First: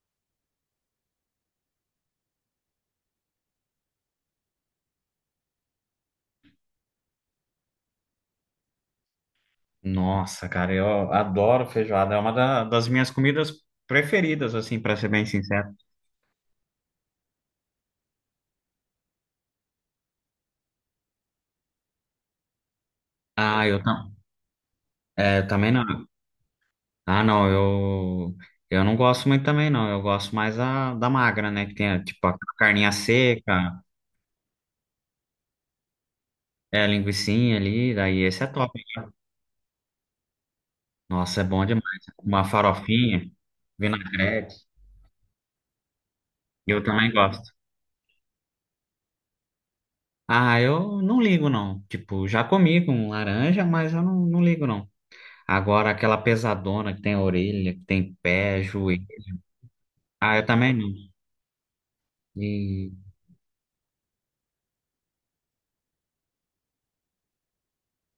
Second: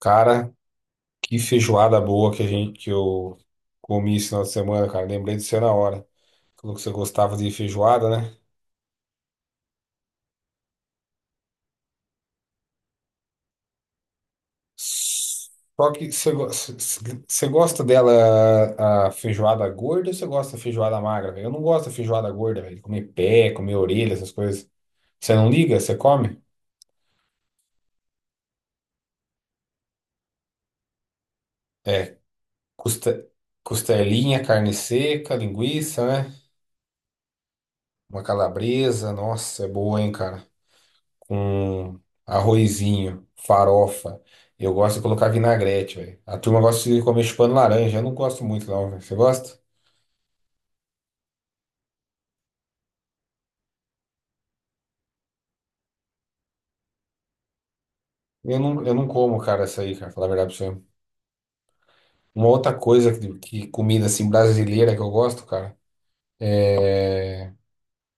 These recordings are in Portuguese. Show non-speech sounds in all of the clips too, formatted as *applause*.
Cara, que feijoada boa que a gente que eu comi esse final de semana, cara. Lembrei de você na hora. Falou que você gostava de feijoada, né? Nossa, cara, eu adoro feijoada. É uma das minhas comidas preferidas, assim, pra ser bem sincero. Só que você, go- c- c- você gosta dela a feijoada gorda ou você gosta da feijoada magra, velho? Eu não gosto da feijoada gorda, velho. Comer pé, Ah, comer orelha, essas coisas. Você eu não também liga? Você não. come? Ah, não, eu não gosto muito também, não. Eu gosto mais da magra, né? Que tem, É, tipo, a carninha custa, seca, costelinha, carne seca, linguiça, né? A linguicinha ali. Daí Uma esse é top. calabresa. Nossa, é boa, hein, cara? Nossa, é bom demais. Com Uma arrozinho, farofinha, farofa. vinagrete. Eu gosto de colocar vinagrete, velho. A turma Eu gosta de também comer gosto. chupando laranja. Eu não gosto muito, não, velho. Você gosta? Ah, eu não ligo, não. Tipo, já comi com laranja, mas eu não ligo, não. Agora, aquela pesadona que tem orelha, que tem pé, Eu joelho. não como, cara, essa aí, cara, falar a Ah, eu verdade pra também você. não. Uma outra E coisa que comida assim brasileira que eu gosto, cara,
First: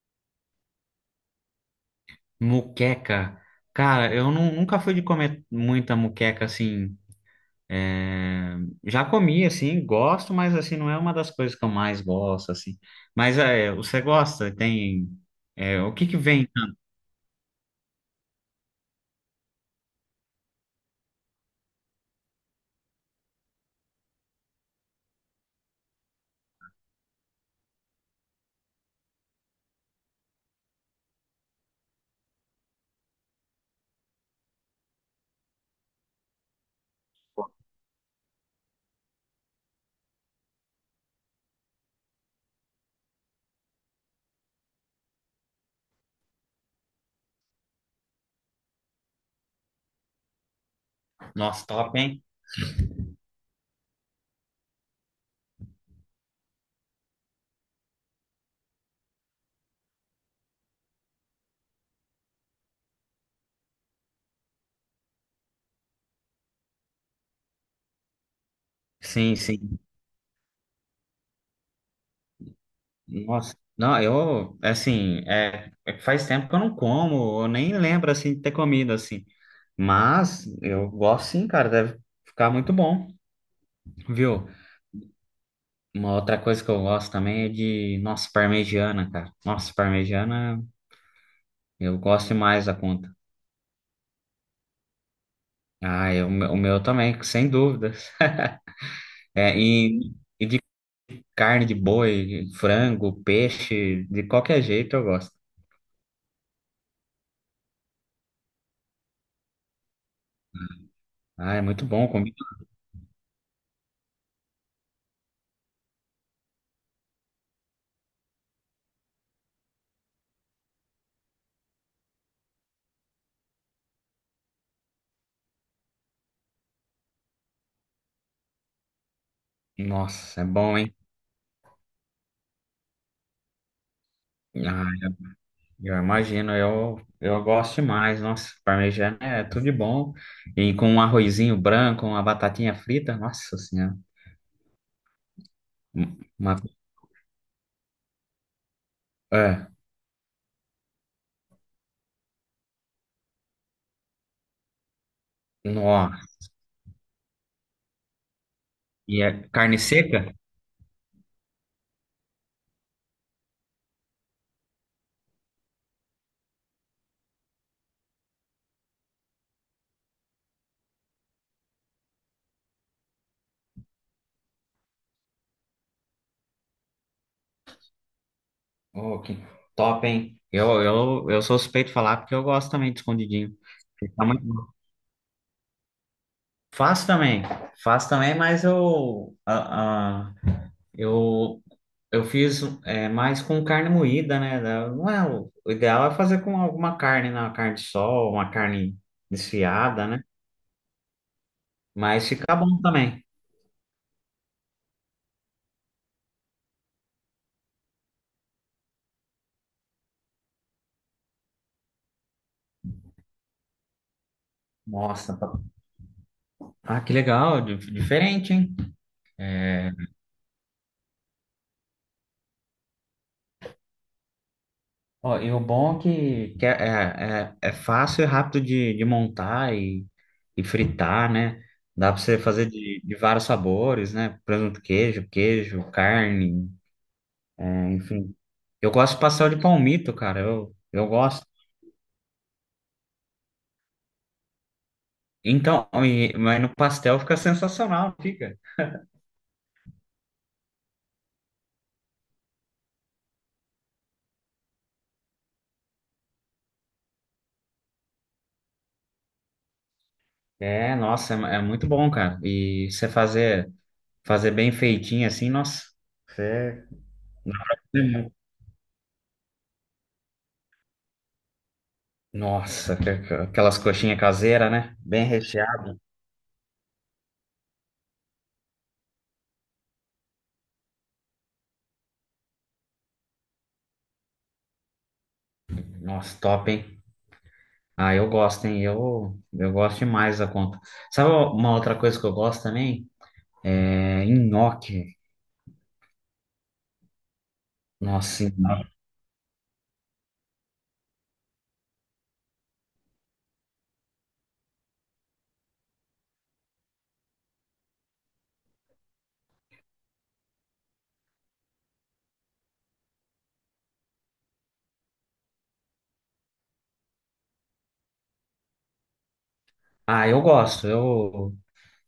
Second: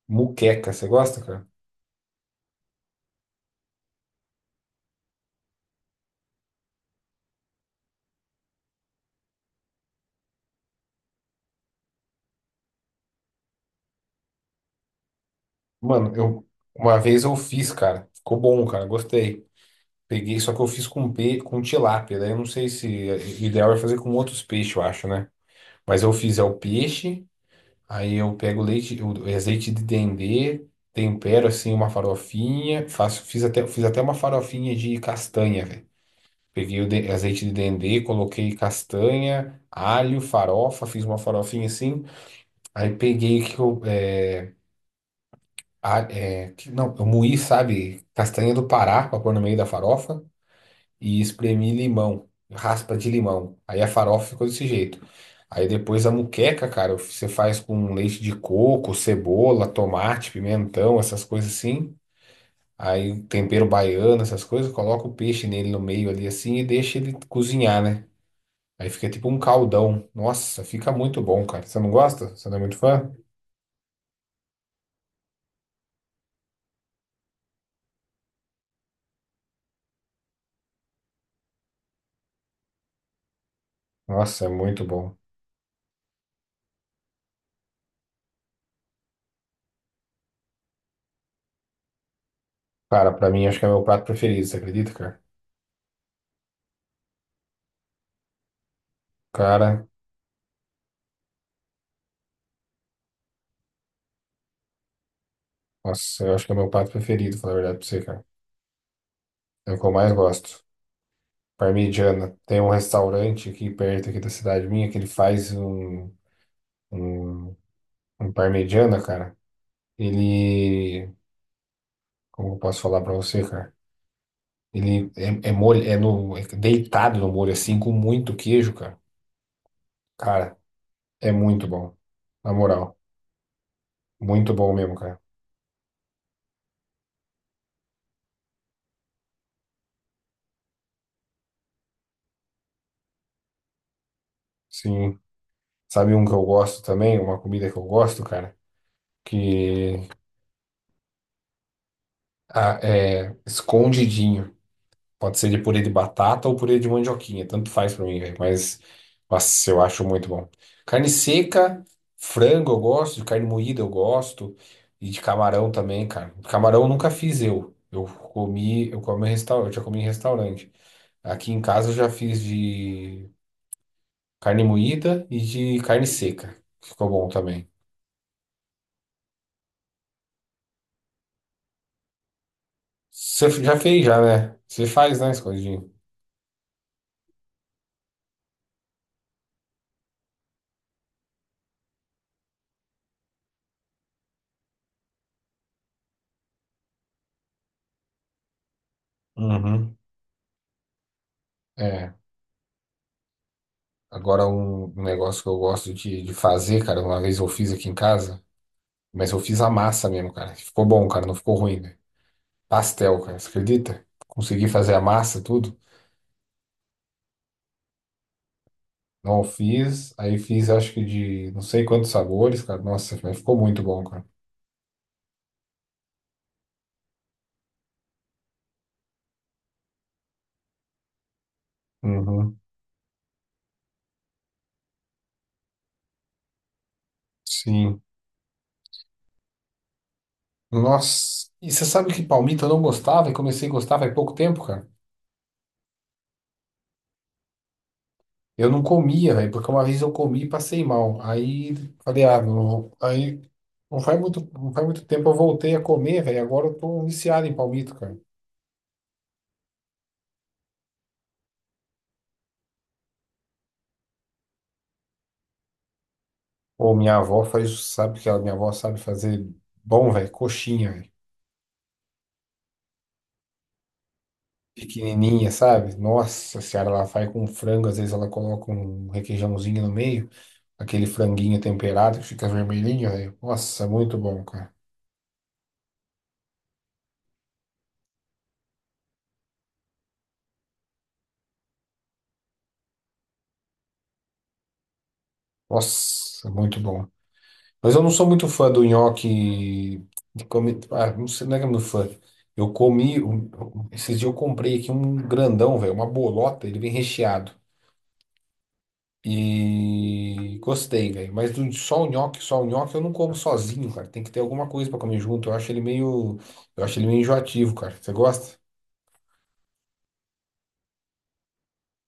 muqueca. Você gosta, cara? muqueca. Cara, eu nunca fui de comer muita muqueca assim. é, Já comi, assim, gosto, mas assim, não é uma das coisas que eu mais gosto, assim. Mas, você gosta? Tem. O que Mano, que eu vem? uma vez eu fiz, cara. Ficou bom, cara. Gostei. Peguei, só que eu fiz com com tilápia. Daí eu não sei se é, o ideal é fazer com outros peixes, eu acho, né? Mas eu fiz é o peixe. Aí eu pego leite, o azeite de dendê, tempero assim uma farofinha, fiz até uma farofinha de castanha, velho. Peguei azeite de dendê, coloquei castanha, alho, farofa, fiz uma farofinha assim. Aí peguei que eu, é, a- é, que- não, eu moí, sabe, castanha do Pará para pôr no meio da farofa. E Nossa, espremi top, hein? limão, raspa de limão. Aí a farofa ficou desse jeito. Aí depois a muqueca, cara, você faz com leite de coco, cebola, tomate, pimentão, essas coisas assim. Aí tempero baiano, essas coisas, coloca o peixe nele no meio ali assim e deixa ele cozinhar, né? Aí fica tipo Sim, um sim. caldão. Nossa, fica muito bom, cara. Você não gosta? Você não é muito fã? Nossa, não, eu, assim, faz tempo que eu não como, eu nem lembro, assim, de ter comido, assim. Mas eu gosto sim, cara, deve ficar muito bom, Nossa, viu? é muito bom. Uma outra coisa que eu gosto também é de, nossa, parmegiana, cara. Nossa, parmegiana, eu gosto demais da Cara, conta. pra mim acho que é meu prato preferido, você acredita, cara? Ah, o meu também, sem dúvidas. *laughs* É, Cara, e de carne de boi, frango, peixe, de qualquer jeito eu gosto. nossa, eu acho que é meu prato preferido, falar a verdade pra você, cara. É o que eu mais gosto. Ah, é muito bom Parmegiana. comigo. Tem um restaurante aqui perto aqui da cidade minha que ele faz um, um parmegiana, cara. Ele, como eu posso falar pra você, cara? Ele é é deitado no molho assim com muito queijo, cara. Nossa, é Cara, bom, hein? é muito bom. Na moral, muito bom mesmo, Ah, cara. eu imagino, eu gosto demais. Nossa, parmegiana é tudo de bom. E com um arrozinho branco, uma batatinha frita, nossa senhora. Sim. Sabe Um- um que eu Uma, gosto também, uma comida que eu gosto, cara, é, que ah, é escondidinho. Pode ser de purê de nó. batata ou purê de mandioquinha, tanto faz pra mim, velho. Mas, E é nossa, carne eu acho seca? muito bom. Carne seca, frango eu gosto, de carne moída eu gosto, e de camarão também, cara. Camarão eu nunca fiz. Eu comi em restaurante, eu já comi em restaurante. Aqui em casa eu já fiz de carne moída e de carne seca. Ficou bom também. Oh, que top, hein? Eu sou suspeito de falar porque eu gosto também de Você escondidinho. já fez, já, Fica muito né? bom. Você faz, né, escondidinho? Faço também, faço também, mas eu, a- eu Eu fiz mais com carne moída, né? Não é, o ideal é fazer com alguma carne, né? Uma carne de sol, uma carne Uhum. desfiada, né? É. Mas fica bom também. Agora, um negócio que eu gosto de fazer, cara, uma vez eu fiz aqui em casa, mas eu fiz a massa mesmo, cara. Ficou bom, cara, não ficou ruim, velho. Pastel, cara, você acredita? Consegui fazer a Nossa, massa, tudo. ah, que legal, diferente, hein? Não É, fiz, aí fiz acho que de não sei quantos sabores, cara. Nossa, mas ficou muito bom, cara. ó, e o bom é que é fácil e rápido de montar e fritar, né? Dá para você Uhum, fazer de vários sabores, né? Presunto, queijo, queijo, carne, sim. enfim. Eu gosto de pastel de palmito, cara. Eu gosto. Nossa, e você sabe que palmito eu não gostava e comecei a gostar faz pouco tempo, cara? Então, mas no pastel fica sensacional, fica. Eu não comia, velho, porque uma vez eu comi e passei mal. Aí falei, ah, não, aí não faz muito tempo eu voltei a comer, velho. Agora eu tô viciado em palmito, cara. É, nossa, é muito bom, cara. E você fazer, bem feitinho assim, nossa. Você. Pô, minha avó faz, sabe que ela, minha avó sabe fazer bom, velho, coxinha, velho. Nossa, aquelas coxinhas caseiras, né? Bem Pequenininha, sabe? recheado. Nossa senhora, ela faz com frango, às vezes ela coloca um requeijãozinho no meio, aquele franguinho temperado que fica vermelhinho, velho. Nossa, muito bom, cara. Nossa, top, hein? Ah, eu gosto, hein? Eu gosto demais da conta. Sabe uma outra coisa que eu gosto também? É nhoque. Nossa, muito bom. Mas eu não sou Nossa, muito sim. fã do nhoque de comi... Ah, não sei, não é que eu não sou fã. Eu comi, um- esses dias eu comprei aqui um grandão, velho, uma bolota, ele vem recheado. E gostei, velho. Só o nhoque eu não como sozinho, cara. Tem que ter alguma coisa pra comer junto. Eu acho ele meio enjoativo, cara. Você gosta? Ah, eu gosto. Eu,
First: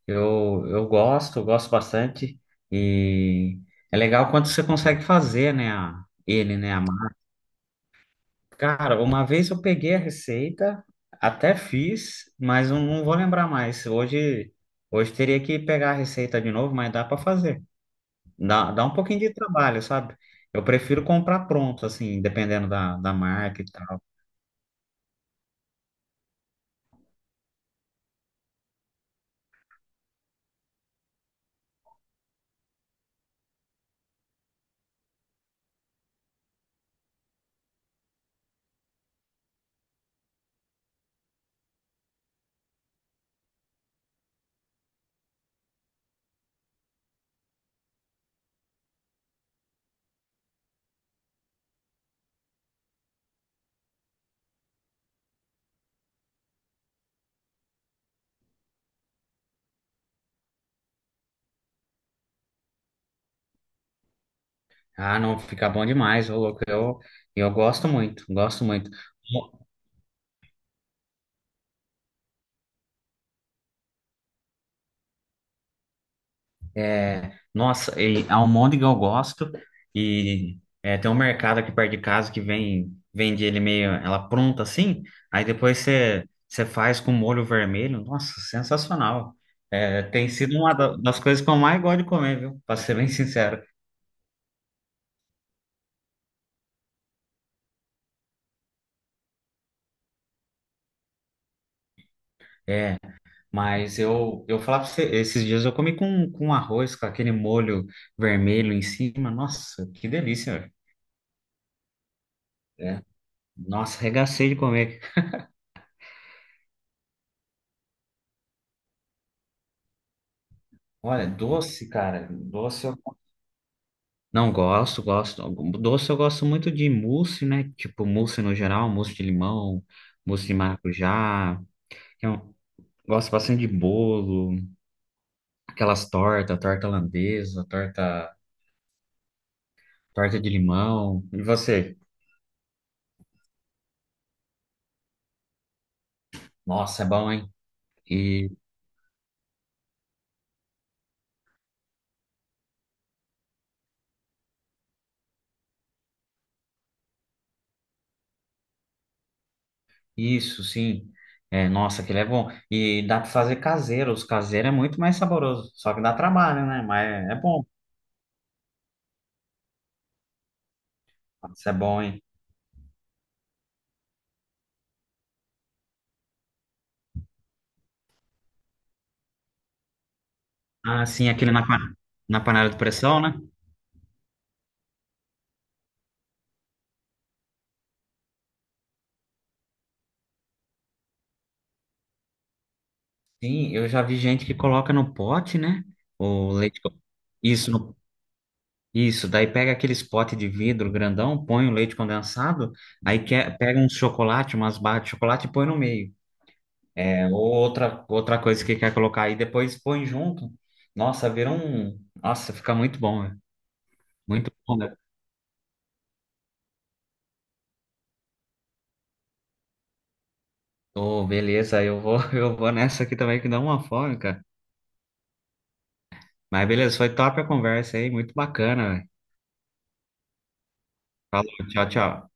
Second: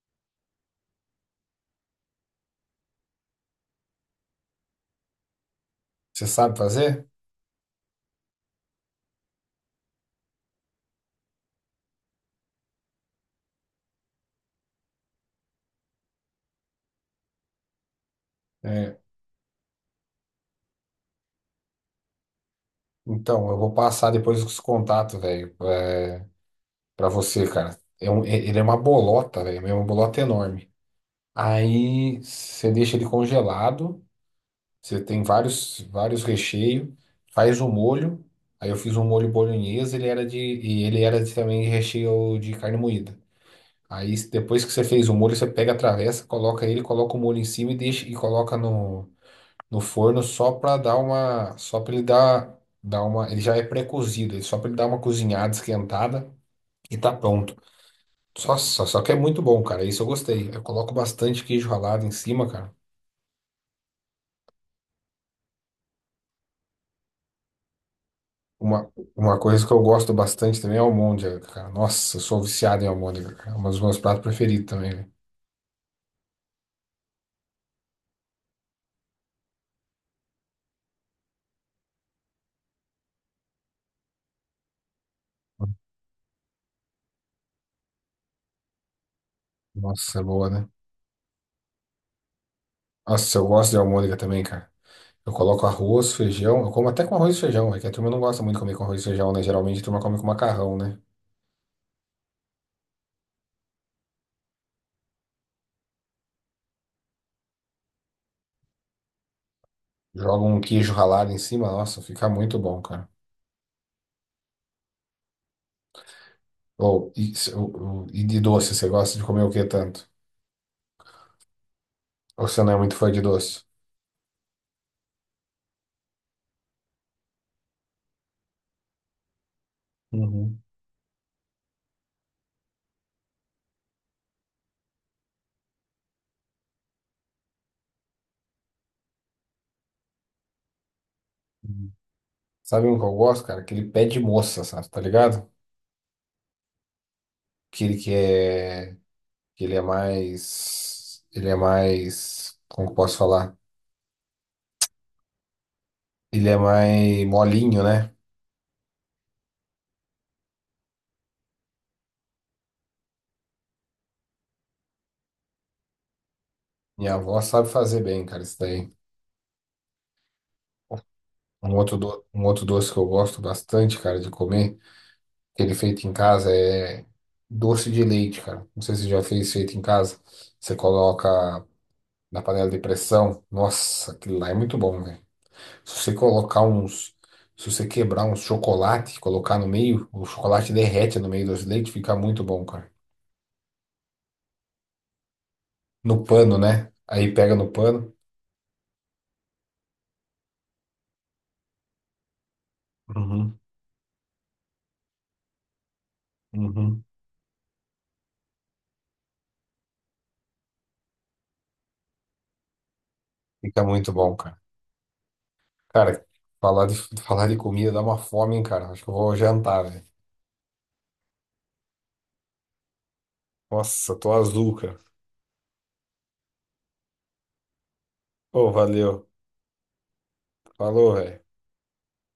Eu, eu gosto, eu gosto bastante. E é legal quando você consegue fazer, né? Você sabe ele, né? Fazer? Cara, uma vez eu peguei a receita, até fiz, mas eu não vou lembrar mais. Hoje teria que pegar a receita de novo, mas dá para fazer. Dá um É. pouquinho de trabalho, sabe? Eu prefiro comprar pronto, assim, dependendo da Então, eu marca e vou tal. passar depois os contatos, velho, pra você, cara. Ele é uma bolota, velho, é uma bolota enorme. Aí você deixa ele congelado. Você tem vários recheios. Faz o molho. Aí eu fiz um molho bolonhesa, e ele era de, também de recheio de carne moída. Aí depois que você fez o molho, você pega a travessa, coloca ele, coloca o molho em cima e deixa e coloca no forno só para dar uma, só para ele dar uma, ele já é pré-cozido, só para ele dar uma cozinhada, esquentada e tá pronto. Só que é muito bom, cara. Isso eu gostei. Eu coloco bastante queijo ralado em cima, cara. Ah, não, fica bom demais, ô louco. Eu gosto muito, gosto muito. Uma coisa que eu gosto bastante também é almôndega, cara. Nossa, eu sou viciado em almôndega, cara. É um dos meus pratos preferidos também, velho. É, nossa, e almôndega eu gosto e tem um mercado aqui perto de casa que vem vende ele meio ela pronta assim, aí depois você faz com molho vermelho, nossa, sensacional. É, Nossa, é tem boa, sido né? uma das coisas que eu mais gosto de comer, viu? Pra ser bem Nossa, eu sincero. gosto de almôndega também, cara. Eu coloco arroz, feijão. Eu como até com arroz e feijão, é que a turma não gosta muito de comer com arroz e feijão, né? Geralmente a turma come com macarrão, né? É, mas eu falar pra você, esses dias eu comi com, arroz, com aquele molho vermelho em cima, nossa, que Joga um delícia, velho. queijo ralado em cima, nossa, fica muito bom, É, cara. nossa, regacei de comer. Ou, e, se- ou- e de doce, você gosta de comer o que tanto? Olha, doce, cara, Ou você não é doce. muito fã de doce? Não gosto, gosto. Doce eu gosto muito de mousse, né? Tipo, mousse no geral, mousse de limão, mousse de Uhum. maracujá. Eu gosto bastante de bolo, aquelas tortas, torta holandesa, torta de limão. E Uhum. você? Sabe um que eu gosto, cara? Aquele pé de moça, sabe? Tá ligado? Nossa, é bom, hein? Aquele que E é. Que Ele é mais. Ele é mais. Como que eu posso falar? Ele é mais molinho, né? isso, sim. É, nossa, aquele é bom. E dá pra fazer caseiro. Os caseiros é muito mais saboroso. Só que dá trabalho, né? Minha Mas é avó bom. sabe fazer bem, cara, isso daí. Nossa, é bom, hein? Um outro doce que eu gosto bastante, cara, de comer, que ele é feito em casa, é doce de leite, cara. Não sei se você já fez feito em casa. Você Ah, sim, aquele coloca na na panela panela de de pressão, né? pressão. Nossa, aquilo lá é muito bom, velho. Se você colocar uns. Se você quebrar uns chocolate, e colocar no meio, o chocolate derrete no meio do doce de leite, fica muito bom, cara. Sim, eu já vi gente que coloca no pote, né? No O pano, leite. Né? Aí pega no Isso, pano, isso. Daí pega aqueles potes de vidro grandão, põe o leite condensado, aí uhum, pega um chocolate, umas barras de chocolate e põe no meio. uhum. É, ou outra coisa que quer colocar aí, depois põe junto. Nossa, vira um. Nossa, fica muito bom, velho. Fica muito bom, Muito cara. bom, né? Cara, falar de, *laughs* falar de comida dá uma fome, hein, cara. Acho que eu vou jantar, velho. Ô, beleza, eu vou, *laughs* eu vou nessa aqui também que dá uma Nossa, fome, tô cara. azul, cara. Mas beleza, foi top a conversa aí, muito Ô, bacana, velho. valeu. Falou, velho. Falou, tchau, tchau.